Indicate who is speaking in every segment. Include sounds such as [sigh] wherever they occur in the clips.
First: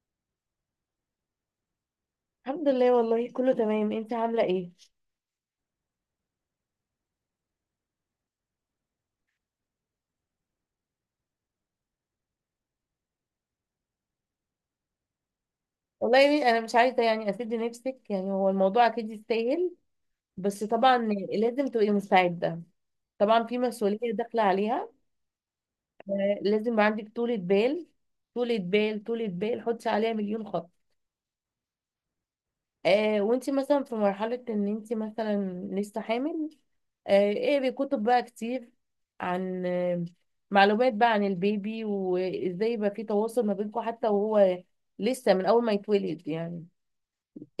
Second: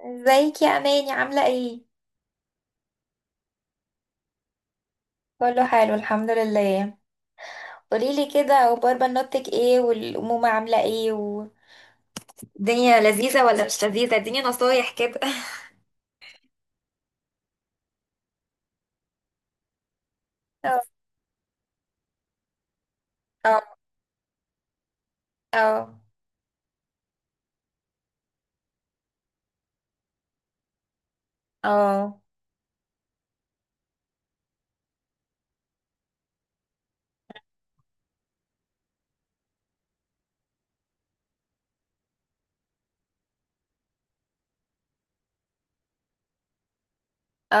Speaker 1: ازيك يا اماني، عامله ايه؟
Speaker 2: الحمد لله والله كله تمام. انت عامله ايه؟
Speaker 1: كله حلو، الحمد لله. قوليلي كده، اخبار بنوتك ايه، والامومه عامله ايه، والدنيا لذيذه ولا مش لذيذه؟ اديني نصايح كده. [laughs]
Speaker 2: والله يعني انا مش عايزه يعني اسد نفسك، يعني هو الموضوع اكيد يستاهل، بس
Speaker 1: اه.
Speaker 2: طبعا لازم تبقي مستعده. طبعا في
Speaker 1: اه.
Speaker 2: مسؤوليه داخله عليها،
Speaker 1: اه.
Speaker 2: لازم يبقى عندك طولة بال. طولة بال طولة بال، حطي عليها مليون خط.
Speaker 1: اه.
Speaker 2: وانت مثلا في مرحله ان انت مثلا لسه حامل، اقري كتب بقى كتير عن معلومات بقى عن البيبي، وازاي يبقى في تواصل ما بينكم حتى وهو لسه من اول ما يتولد. يعني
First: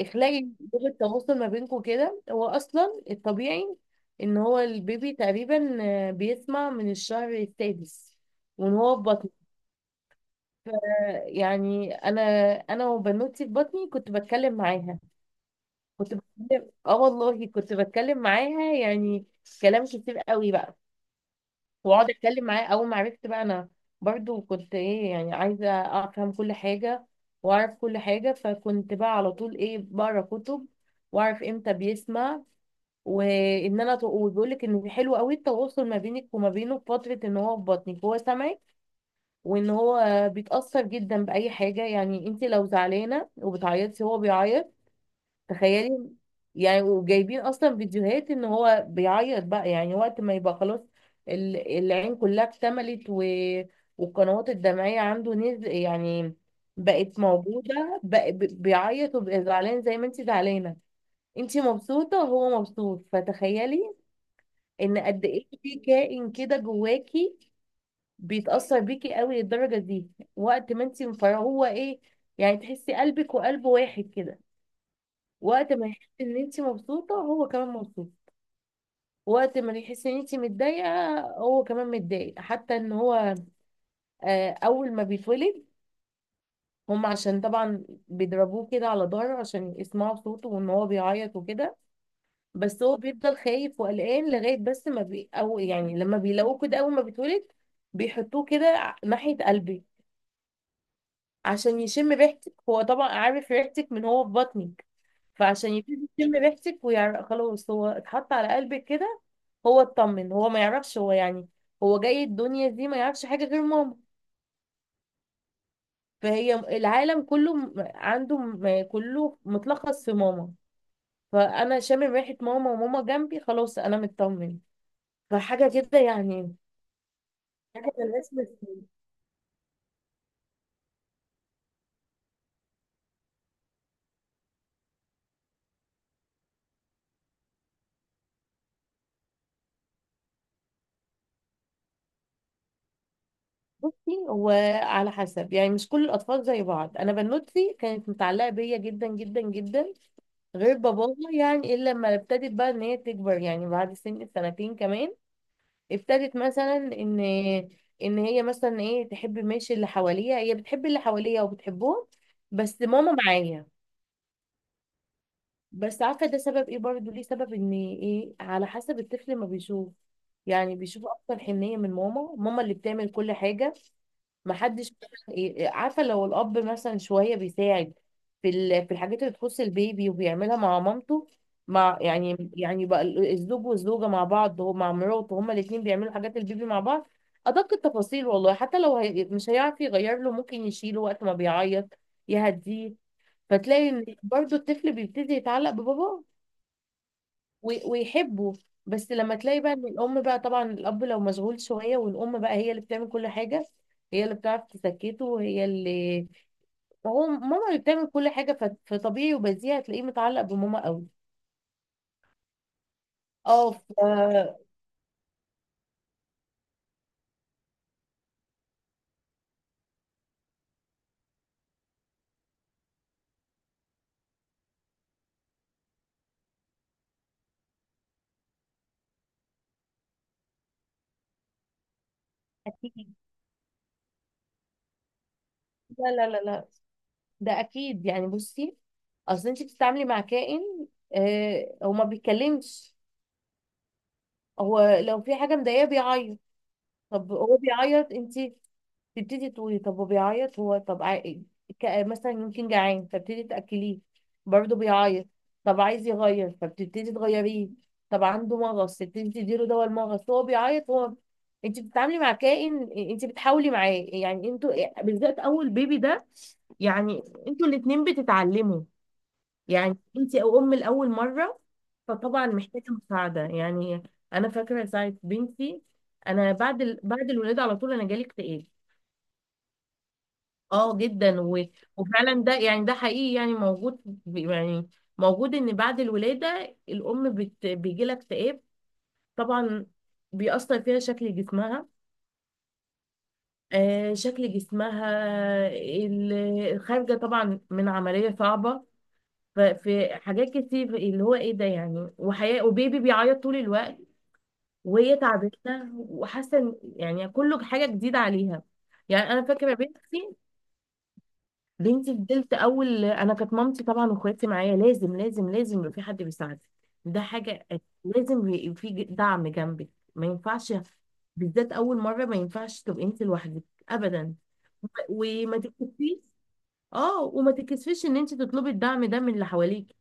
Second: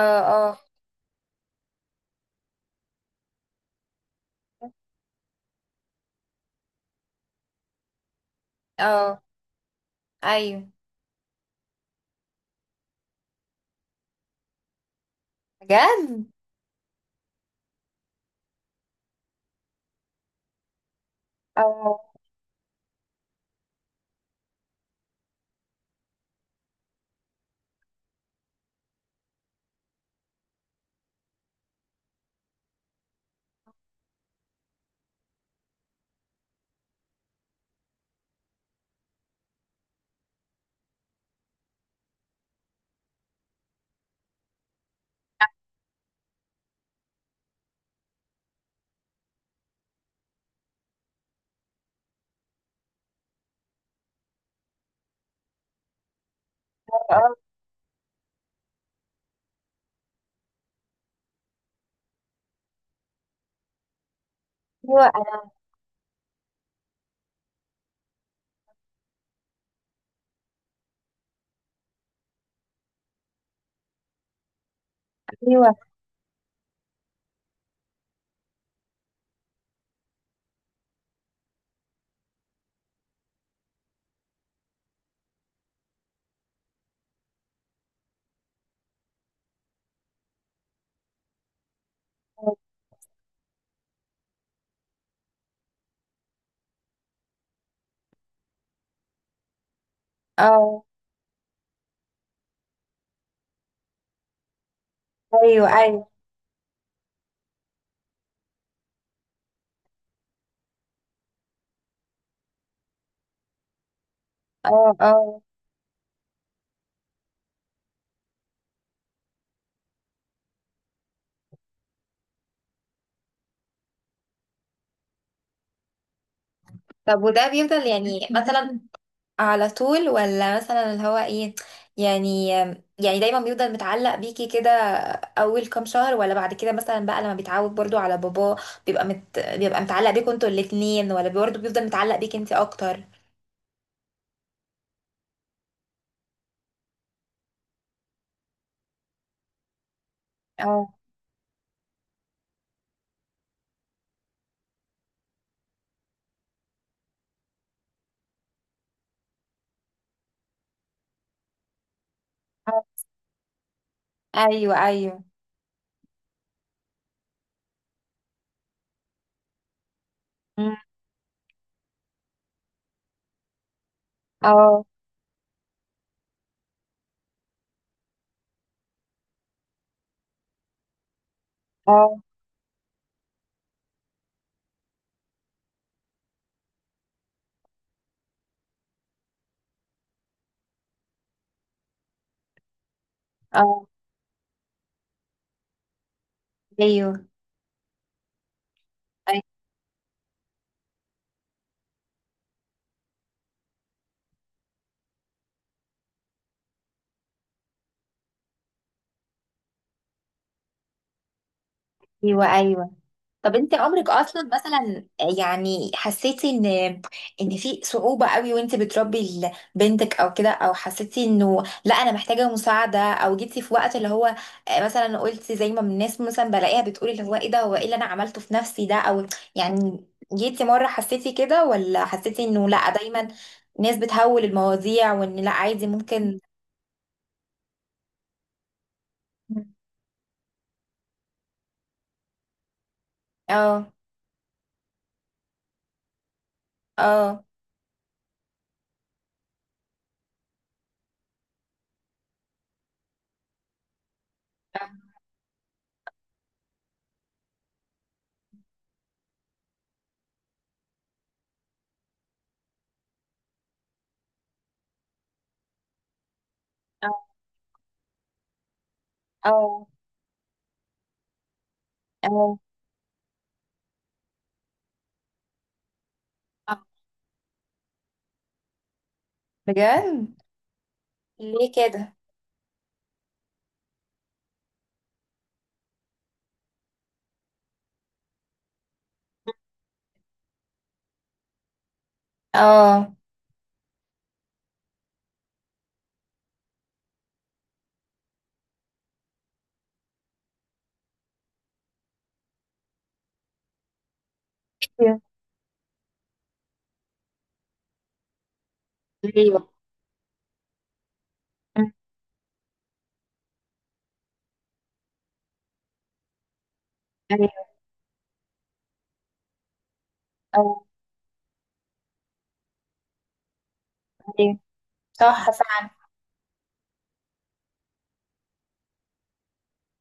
Speaker 2: اخلاقي، لغة تواصل ما بينكم كده. هو اصلا الطبيعي ان هو البيبي تقريبا بيسمع من الشهر السادس وان هو في
Speaker 1: اه.
Speaker 2: بطن.
Speaker 1: ايوه.
Speaker 2: يعني انا وبنوتي في بطني كنت بتكلم معاها، كنت
Speaker 1: بجد؟
Speaker 2: بتكلم، والله كنت بتكلم معاها، يعني كلام كتير قوي بقى.
Speaker 1: اه.
Speaker 2: واقعد اتكلم معاه اول ما عرفت بقى، انا برضو كنت ايه، يعني عايزه افهم كل حاجه واعرف كل حاجه، فكنت بقى على طول ايه بقرا كتب واعرف امتى بيسمع. وان انا وبيقول لك ان حلو قوي التواصل ما بينك وما بينه في فتره ان هو في بطنك، هو سامعك. وان هو بيتاثر جدا باي حاجه، يعني انت لو زعلانه وبتعيطي هو بيعيط. تخيلي يعني، وجايبين اصلا فيديوهات ان هو بيعيط بقى، يعني وقت ما يبقى خلاص العين كلها اكتملت والقنوات الدمعية عنده نزل، يعني بقت
Speaker 1: اه.
Speaker 2: موجودة بقى، بيعيط وبقى زعلان زي ما انت زعلانة. انت مبسوطة وهو مبسوط، فتخيلي ان قد
Speaker 1: ايوه.
Speaker 2: ايه في كائن كده جواكي بيتأثر بيكي قوي للدرجة دي. وقت ما انت مفرغه هو ايه، يعني تحسي قلبك وقلبه واحد كده. وقت
Speaker 1: ايوه.
Speaker 2: ما يحس ان انت مبسوطه هو كمان مبسوط، وقت ما يحس ان انت متضايقه هو كمان متضايق. حتى ان هو اول ما بيتولد، هم عشان طبعا بيضربوه كده على ظهره عشان يسمعوا صوته وان هو بيعيط وكده. بس هو بيفضل خايف وقلقان لغايه، بس ما بي او يعني لما بيلاقوه كده اول ما بيتولد بيحطوه كده ناحيه قلبي
Speaker 1: اه.
Speaker 2: عشان يشم ريحتك. هو طبعا عارف ريحتك من هو في بطنك،
Speaker 1: ايوه.
Speaker 2: فعشان
Speaker 1: ايوه.
Speaker 2: يبتدي يشم ريحتك ويعرف خلاص هو اتحط على قلبك كده هو اطمن. هو ما يعرفش، هو يعني هو جاي الدنيا دي ما يعرفش حاجة غير ماما.
Speaker 1: اه. اه.
Speaker 2: فهي العالم كله عنده، كله متلخص في ماما. فأنا شامم ريحة ماما وماما جنبي، خلاص أنا مطمن. فحاجة كده يعني،
Speaker 1: طب وده بيفضل
Speaker 2: حاجة ملهاش
Speaker 1: يعني [laughs] مثلا،
Speaker 2: مثيل.
Speaker 1: على طول، ولا مثلا اللي هو ايه؟ يعني يعني دايما بيفضل متعلق بيكي كده، اول كام شهر، ولا بعد كده مثلا بقى لما بيتعود برضو على باباه؟ بيبقى متعلق بيكوا انتوا الاتنين، ولا برضو بيفضل متعلق بيكي انتي اكتر؟
Speaker 2: بصي هو على حسب، يعني مش كل الأطفال زي بعض. أنا بنوتي كانت متعلقة بيا جدا جدا جدا غير
Speaker 1: اه.
Speaker 2: باباها، يعني إلا لما ابتدت بقى إن هي تكبر، يعني بعد سن سنتين كمان ابتدت مثلا ان ان هي مثلا ايه تحب، ماشي اللي حواليها هي بتحب اللي حواليها وبتحبهم، بس
Speaker 1: اه.
Speaker 2: ماما معايا.
Speaker 1: ايوه. ايوه.
Speaker 2: بس عارفه ده سبب ايه برضو، ليه سبب ان ايه، على حسب الطفل ما بيشوف.
Speaker 1: مم.
Speaker 2: يعني بيشوف اكتر حنيه من ماما، ماما اللي بتعمل كل حاجه.
Speaker 1: اه.
Speaker 2: محدش مثلا إيه- إيه، عارفه لو الاب مثلا شويه بيساعد في في الحاجات اللي تخص البيبي وبيعملها مع مامته. مع
Speaker 1: اه.
Speaker 2: يعني بقى الزوج والزوجه مع بعض، هو مع مراته هما الاثنين بيعملوا حاجات البيبي مع بعض، ادق التفاصيل. والله حتى لو هي مش هيعرف يغير له، ممكن يشيله وقت ما بيعيط يهديه.
Speaker 1: اه.
Speaker 2: فتلاقي ان برضو الطفل بيبتدي يتعلق بباباه
Speaker 1: ايوه.
Speaker 2: ويحبه. بس لما تلاقي بقى ان الام بقى، طبعا الاب لو مشغول شويه والام بقى هي اللي بتعمل كل حاجه، هي اللي بتعرف تسكته، وهي اللي هو ماما اللي بتعمل كل حاجه، فطبيعي وبديهي هتلاقيه متعلق بماما قوي.
Speaker 1: ايوه. ايوه. طب
Speaker 2: اه
Speaker 1: انت عمرك اصلا مثلا، يعني حسيتي ان في صعوبة قوي وانت بتربي بنتك، او كده، او حسيتي انه لا انا محتاجة مساعدة، او جيتي في وقت اللي هو مثلا قلتي زي ما الناس مثلا بلاقيها بتقولي اللي هو ايه ده، هو ايه اللي انا عملته في نفسي ده، او يعني جيتي مرة حسيتي كده، ولا حسيتي انه لا
Speaker 2: اكيد.
Speaker 1: دايما ناس بتهول المواضيع، وان لا عادي
Speaker 2: لا لا
Speaker 1: ممكن؟
Speaker 2: لا لا، ده اكيد يعني. بصي اصل انت بتتعاملي مع كائن، آه هو ما بيتكلمش.
Speaker 1: اه.
Speaker 2: هو لو في حاجه مضايقاه بيعيط. طب
Speaker 1: اه.
Speaker 2: هو بيعيط، انت تبتدي تقولي طب هو بيعيط، هو طب مثلا يمكن جعان فبتدي تأكليه، برضه بيعيط. طب عايز يغير فبتبتدي تغيريه، طب عنده مغص تبتدي تديله دواء المغص، هو بيعيط هو. انت بتتعاملي مع كائن، انت بتحاولي معاه يعني. انتوا بالذات اول بيبي ده يعني،
Speaker 1: اه.
Speaker 2: انتوا الاتنين بتتعلموا.
Speaker 1: اه.
Speaker 2: يعني انت او ام لاول مره، فطبعا
Speaker 1: اه.
Speaker 2: محتاجه مساعده يعني. انا فاكره ساعه بنتي، انا
Speaker 1: اه.
Speaker 2: بعد بعد الولاده على طول انا جالي اكتئاب،
Speaker 1: بجد؟
Speaker 2: اه جدا
Speaker 1: ليه كده؟
Speaker 2: وفعلا ده يعني، ده حقيقي يعني موجود، يعني موجود ان بعد الولادة الام بيجي لها اكتئاب. طبعا بيأثر فيها شكل جسمها،
Speaker 1: اه.
Speaker 2: آه شكل جسمها ال- الخارجة طبعا من عملية صعبة. ففي حاجات كتير اللي هو ايه ده، يعني وحياة وبيبي بيعيط طول الوقت وهي
Speaker 1: ايوه.
Speaker 2: تعبتنا، وحاسة يعني كله حاجة جديدة عليها. يعني انا
Speaker 1: ايوه.
Speaker 2: فاكرة بنتي،
Speaker 1: أمم.
Speaker 2: بنتي فضلت اول، انا كانت مامتي طبعا واخواتي معايا. لازم لازم لازم يبقى في حد بيساعدك، ده
Speaker 1: ايوه.
Speaker 2: حاجه. لازم يبقى في دعم جنبك، ما ينفعش
Speaker 1: اه.
Speaker 2: بالذات اول مره ما ينفعش تبقي انت لوحدك ابدا.
Speaker 1: ايوه. صح
Speaker 2: وما
Speaker 1: فعلا.
Speaker 2: تكسفيش، اه وما تكسفيش ان انت تطلبي الدعم ده من اللي حواليك.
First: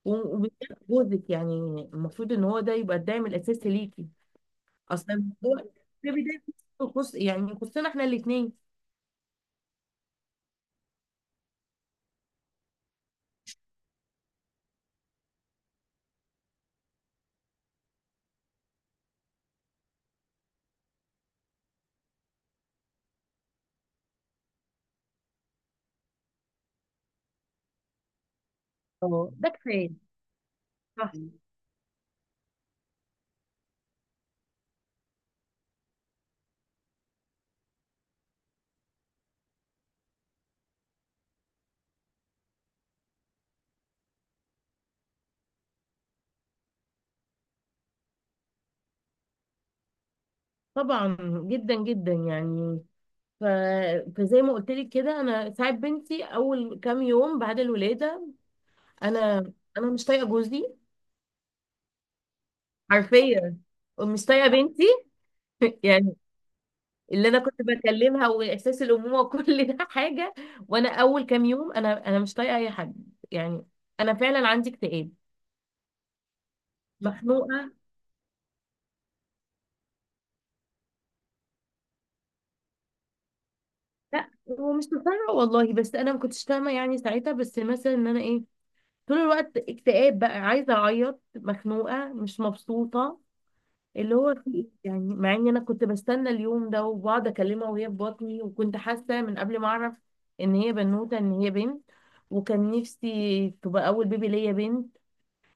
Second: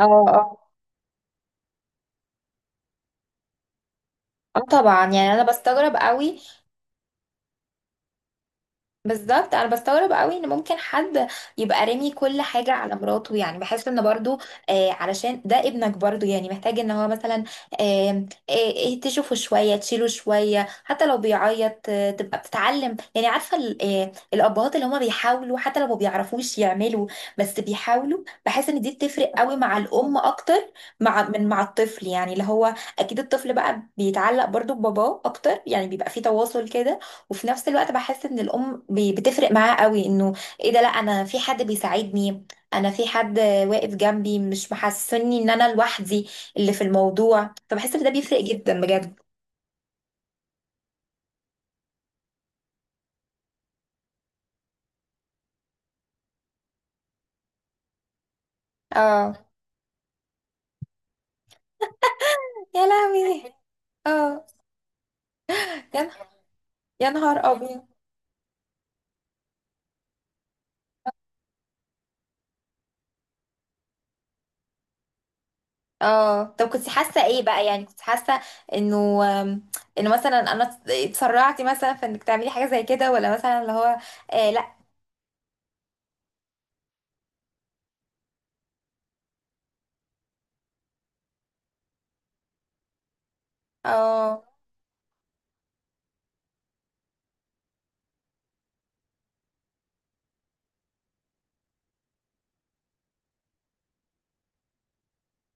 Speaker 1: اه. اه.
Speaker 2: وبالذات جوزك يعني، المفروض ان هو ده يبقى الدعم الاساسي ليكي.
Speaker 1: اه. طبعا،
Speaker 2: اصلا
Speaker 1: يعني انا
Speaker 2: الموضوع
Speaker 1: بستغرب
Speaker 2: في
Speaker 1: قوي.
Speaker 2: بدايه يخص، يعني يخصنا احنا الاثنين.
Speaker 1: بالظبط، انا بستغرب قوي ان ممكن حد يبقى رامي كل حاجه على مراته، يعني بحس ان برضو علشان ده ابنك برضو، يعني محتاج ان هو مثلا تشوفه شويه، تشيله شويه، حتى لو بيعيط تبقى بتتعلم، يعني عارفه الابهات اللي هما بيحاولوا، حتى لو ما بيعرفوش يعملوا، بس بيحاولوا. بحس ان دي
Speaker 2: اه
Speaker 1: بتفرق
Speaker 2: ده
Speaker 1: قوي مع
Speaker 2: كفايه،
Speaker 1: الام اكتر.
Speaker 2: صح،
Speaker 1: مع من؟ مع الطفل، يعني اللي هو اكيد الطفل بقى بيتعلق برضو بباباه اكتر، يعني بيبقى في تواصل كده، وفي نفس الوقت بحس ان الام بتفرق معاه قوي، انه ايه ده، لا انا في حد بيساعدني، انا في حد واقف جنبي، مش محسسني ان انا لوحدي اللي في الموضوع، فبحس ان ده بيفرق جدا بجد.
Speaker 2: طبعا جدا جدا يعني. ف... فزي ما قلت لك كده، انا ساعات بنتي اول كام يوم بعد الولاده
Speaker 1: اه.
Speaker 2: انا انا مش طايقه جوزي،
Speaker 1: يا لهوي.
Speaker 2: حرفيا، ومش
Speaker 1: اه.
Speaker 2: طايقه بنتي [laughs]
Speaker 1: يا
Speaker 2: يعني
Speaker 1: نه- يا
Speaker 2: اللي انا
Speaker 1: نهار
Speaker 2: كنت
Speaker 1: ابيض.
Speaker 2: بكلمها واحساس الامومه وكل [laughs] ده حاجه. وانا اول كام يوم انا مش طايقه اي حد يعني. انا فعلا عندي اكتئاب،
Speaker 1: اه. طب كنت حاسه ايه بقى؟
Speaker 2: مخنوقه.
Speaker 1: يعني كنت حاسه انه آم، انه مثلا انا اتسرعتي مثلا في انك تعملي حاجه زي كده، ولا مثلا اللي هو؟
Speaker 2: لا
Speaker 1: آه. لا.
Speaker 2: ومش مقتنعه والله، بس انا ما كنتش فاهمه يعني ساعتها، بس مثلا ان انا ايه طول الوقت اكتئاب بقى، عايزه اعيط، مخنوقه، مش مبسوطه، اللي هو
Speaker 1: اه.
Speaker 2: في إيه؟ يعني مع ان انا كنت بستنى اليوم ده وبقعد اكلمها وهي في بطني، وكنت حاسه من قبل ما اعرف ان هي بنوته ان هي بنت. وكان نفسي تبقى اول بيبي ليا بنت.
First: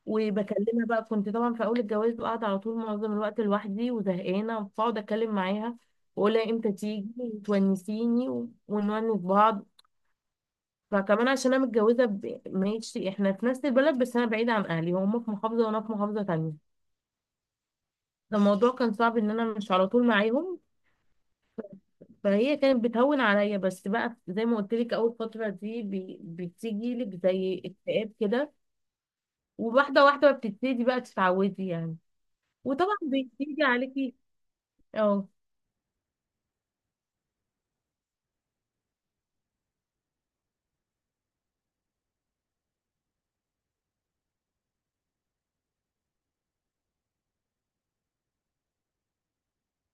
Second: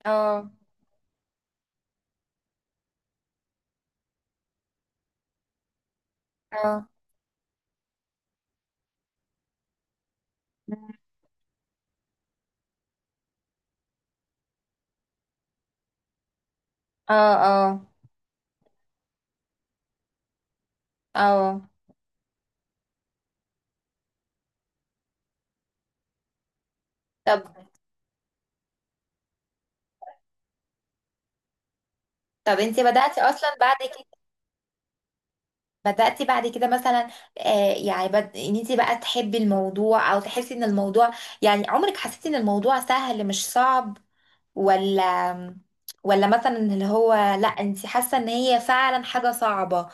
Speaker 1: اه.
Speaker 2: وبكلمها بقى، كنت طبعا في اول الجواز بقعد على طول معظم الوقت لوحدي وزهقانه، فاقعد اتكلم معاها واقولها امتى
Speaker 1: اه.
Speaker 2: تيجي وتونسيني ونونس بعض. فكمان عشان انا متجوزه ماشي احنا في نفس البلد، بس انا بعيده عن اهلي، هم في محافظه وانا في محافظه تانية.
Speaker 1: اه. اه.
Speaker 2: فالموضوع كان صعب ان انا مش على طول معاهم،
Speaker 1: اه.
Speaker 2: فهي كانت بتهون عليا. بس بقى زي ما قلت لك اول فتره دي بتيجي لك
Speaker 1: طب.
Speaker 2: زي اكتئاب كده، وواحده واحده بتبتدي بقى تتعودي يعني،
Speaker 1: انت
Speaker 2: وطبعا
Speaker 1: بدأتي اصلا
Speaker 2: بيجي
Speaker 1: بعد
Speaker 2: عليكي،
Speaker 1: كده،
Speaker 2: اه.
Speaker 1: بدأتي بعد كده مثلا؟ يعني ان انت بقى تحبي الموضوع، او تحسي ان الموضوع، يعني عمرك حسيتي ان الموضوع سهل مش صعب، ولا ولا مثلا اللي هو لا انت حاسة ان هي فعلا حاجة صعبة؟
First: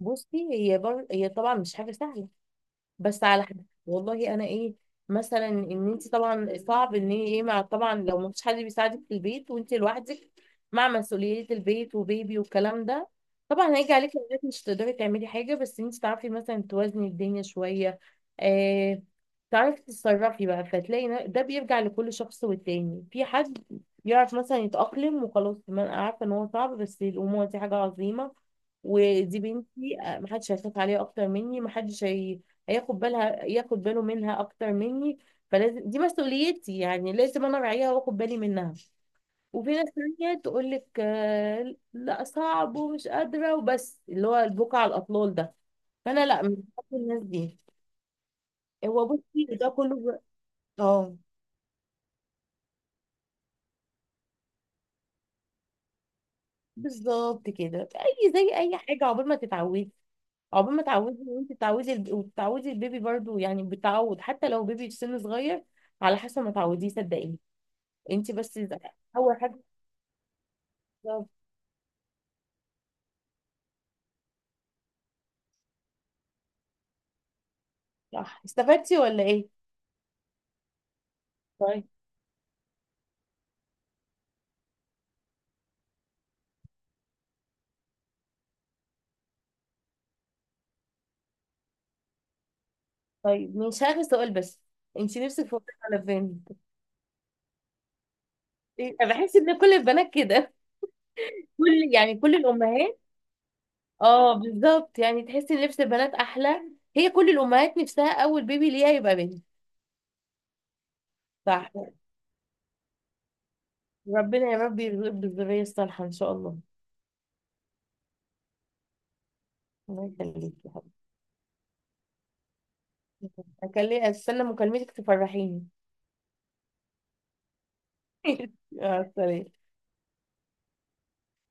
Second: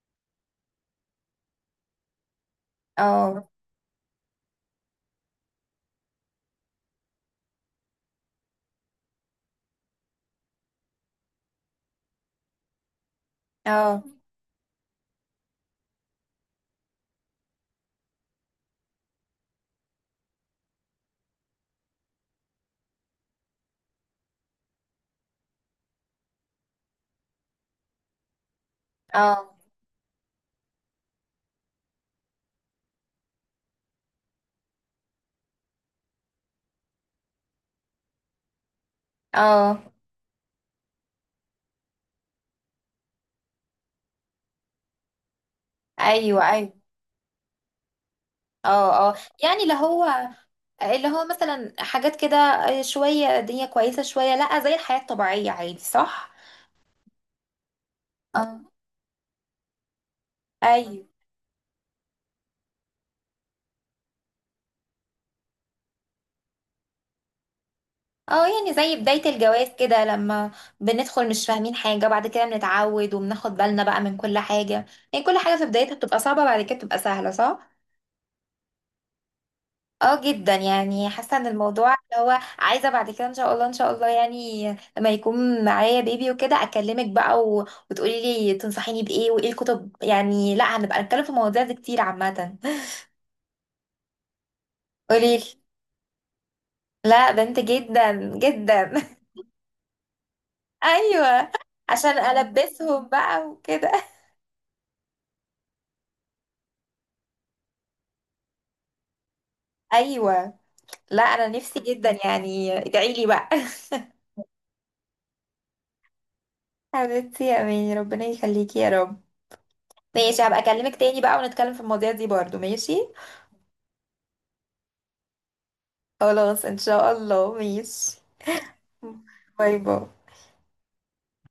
Speaker 2: بصي هي هي طبعا مش حاجه سهله. بس على
Speaker 1: اه.
Speaker 2: حد والله انا ايه، مثلا ان انت طبعا صعب ان هي ايه مع، طبعا لو ما فيش حد بيساعدك في البيت وانت لوحدك مع مسؤوليات البيت وبيبي والكلام ده، طبعا هيجي
Speaker 1: اه.
Speaker 2: عليك اوقات مش تقدري تعملي حاجه. بس انت تعرفي مثلا توازني الدنيا شويه، آه تعرفي تتصرفي بقى، فتلاقي ده بيرجع لكل شخص، والتاني في حد يعرف مثلا يتأقلم وخلاص. ما انا عارفه ان هو صعب، بس الامومه دي حاجه عظيمه، ودي
Speaker 1: اه.
Speaker 2: بنتي محدش هيخاف عليها اكتر مني، محدش هياخد بالها، ياخد باله منها اكتر مني. فلازم دي مسؤوليتي، يعني لازم انا اراعيها واخد بالي منها. وفي
Speaker 1: اه.
Speaker 2: ناس تانية تقول لك لا صعب ومش قادرة وبس اللي هو البكا على الاطلال ده. فانا لا
Speaker 1: ايوه.
Speaker 2: مش
Speaker 1: ايوه.
Speaker 2: بحب الناس دي. هو
Speaker 1: اه. اه.
Speaker 2: بصي
Speaker 1: يعني
Speaker 2: ده
Speaker 1: اللي
Speaker 2: كله
Speaker 1: هو
Speaker 2: اه.
Speaker 1: مثلا حاجات كده، شوية الدنيا كويسة، شوية لا، زي الحياة الطبيعية عادي، صح؟
Speaker 2: بالظبط كده، اي زي
Speaker 1: اه.
Speaker 2: اي حاجة عقبال ما تتعودي. عقبال ما
Speaker 1: ايوه.
Speaker 2: تعودي، وانت تعودي وتعودي البيبي برضو، يعني بتعود حتى لو بيبي في سن صغير على حسب ما تعوديه. صدقيني، انت
Speaker 1: اه.
Speaker 2: بس
Speaker 1: يعني زي بداية
Speaker 2: اول حاجة.
Speaker 1: الجواز كده، لما بندخل مش فاهمين حاجة، بعد كده بنتعود وبناخد بالنا بقى من كل حاجة. يعني كل حاجة في بدايتها بتبقى صعبة، بعد كده بتبقى سهلة، صح؟
Speaker 2: صح، استفدتي ولا ايه؟
Speaker 1: اه جدا، يعني حاسة ان الموضوع
Speaker 2: طيب.
Speaker 1: اللي هو عايزة بعد كده ان شاء الله. ان شاء الله، يعني لما يكون معايا بيبي وكده اكلمك بقى، وتقولي لي تنصحيني بإيه وايه الكتب، يعني لا، هنبقى نتكلم في المواضيع دي كتير عامة.
Speaker 2: طيب، مش عارفه سؤال بس، انت
Speaker 1: قولي لي.
Speaker 2: نفسك في وظيفه على فين؟
Speaker 1: لا، بنت جدا جدا. [laughs]
Speaker 2: أنا بحس ان كل البنات كده،
Speaker 1: ايوه.
Speaker 2: كل يعني
Speaker 1: عشان
Speaker 2: كل الامهات.
Speaker 1: البسهم بقى وكده.
Speaker 2: اه بالظبط، يعني تحسي ان لبس البنات احلى. هي كل الامهات نفسها اول بيبي ليها يبقى بنت.
Speaker 1: [laughs] ايوه. لا انا
Speaker 2: صح،
Speaker 1: نفسي جدا، يعني ادعي لي بقى.
Speaker 2: ربنا يا رب يرزقك بالذريه الصالحه ان شاء الله.
Speaker 1: [laughs] حبيبتي يا اماني، ربنا يخليكي يا رب.
Speaker 2: الله
Speaker 1: ماشي،
Speaker 2: يخليك
Speaker 1: هبقى
Speaker 2: يا
Speaker 1: اكلمك
Speaker 2: حبيبتي.
Speaker 1: تاني بقى ونتكلم في المواضيع دي برضو. ماشي.
Speaker 2: اكلم، استنى مكالمتك تفرحيني
Speaker 1: خلاص ان شاء الله. ماشي.
Speaker 2: [laughs] سلام.
Speaker 1: باي باي.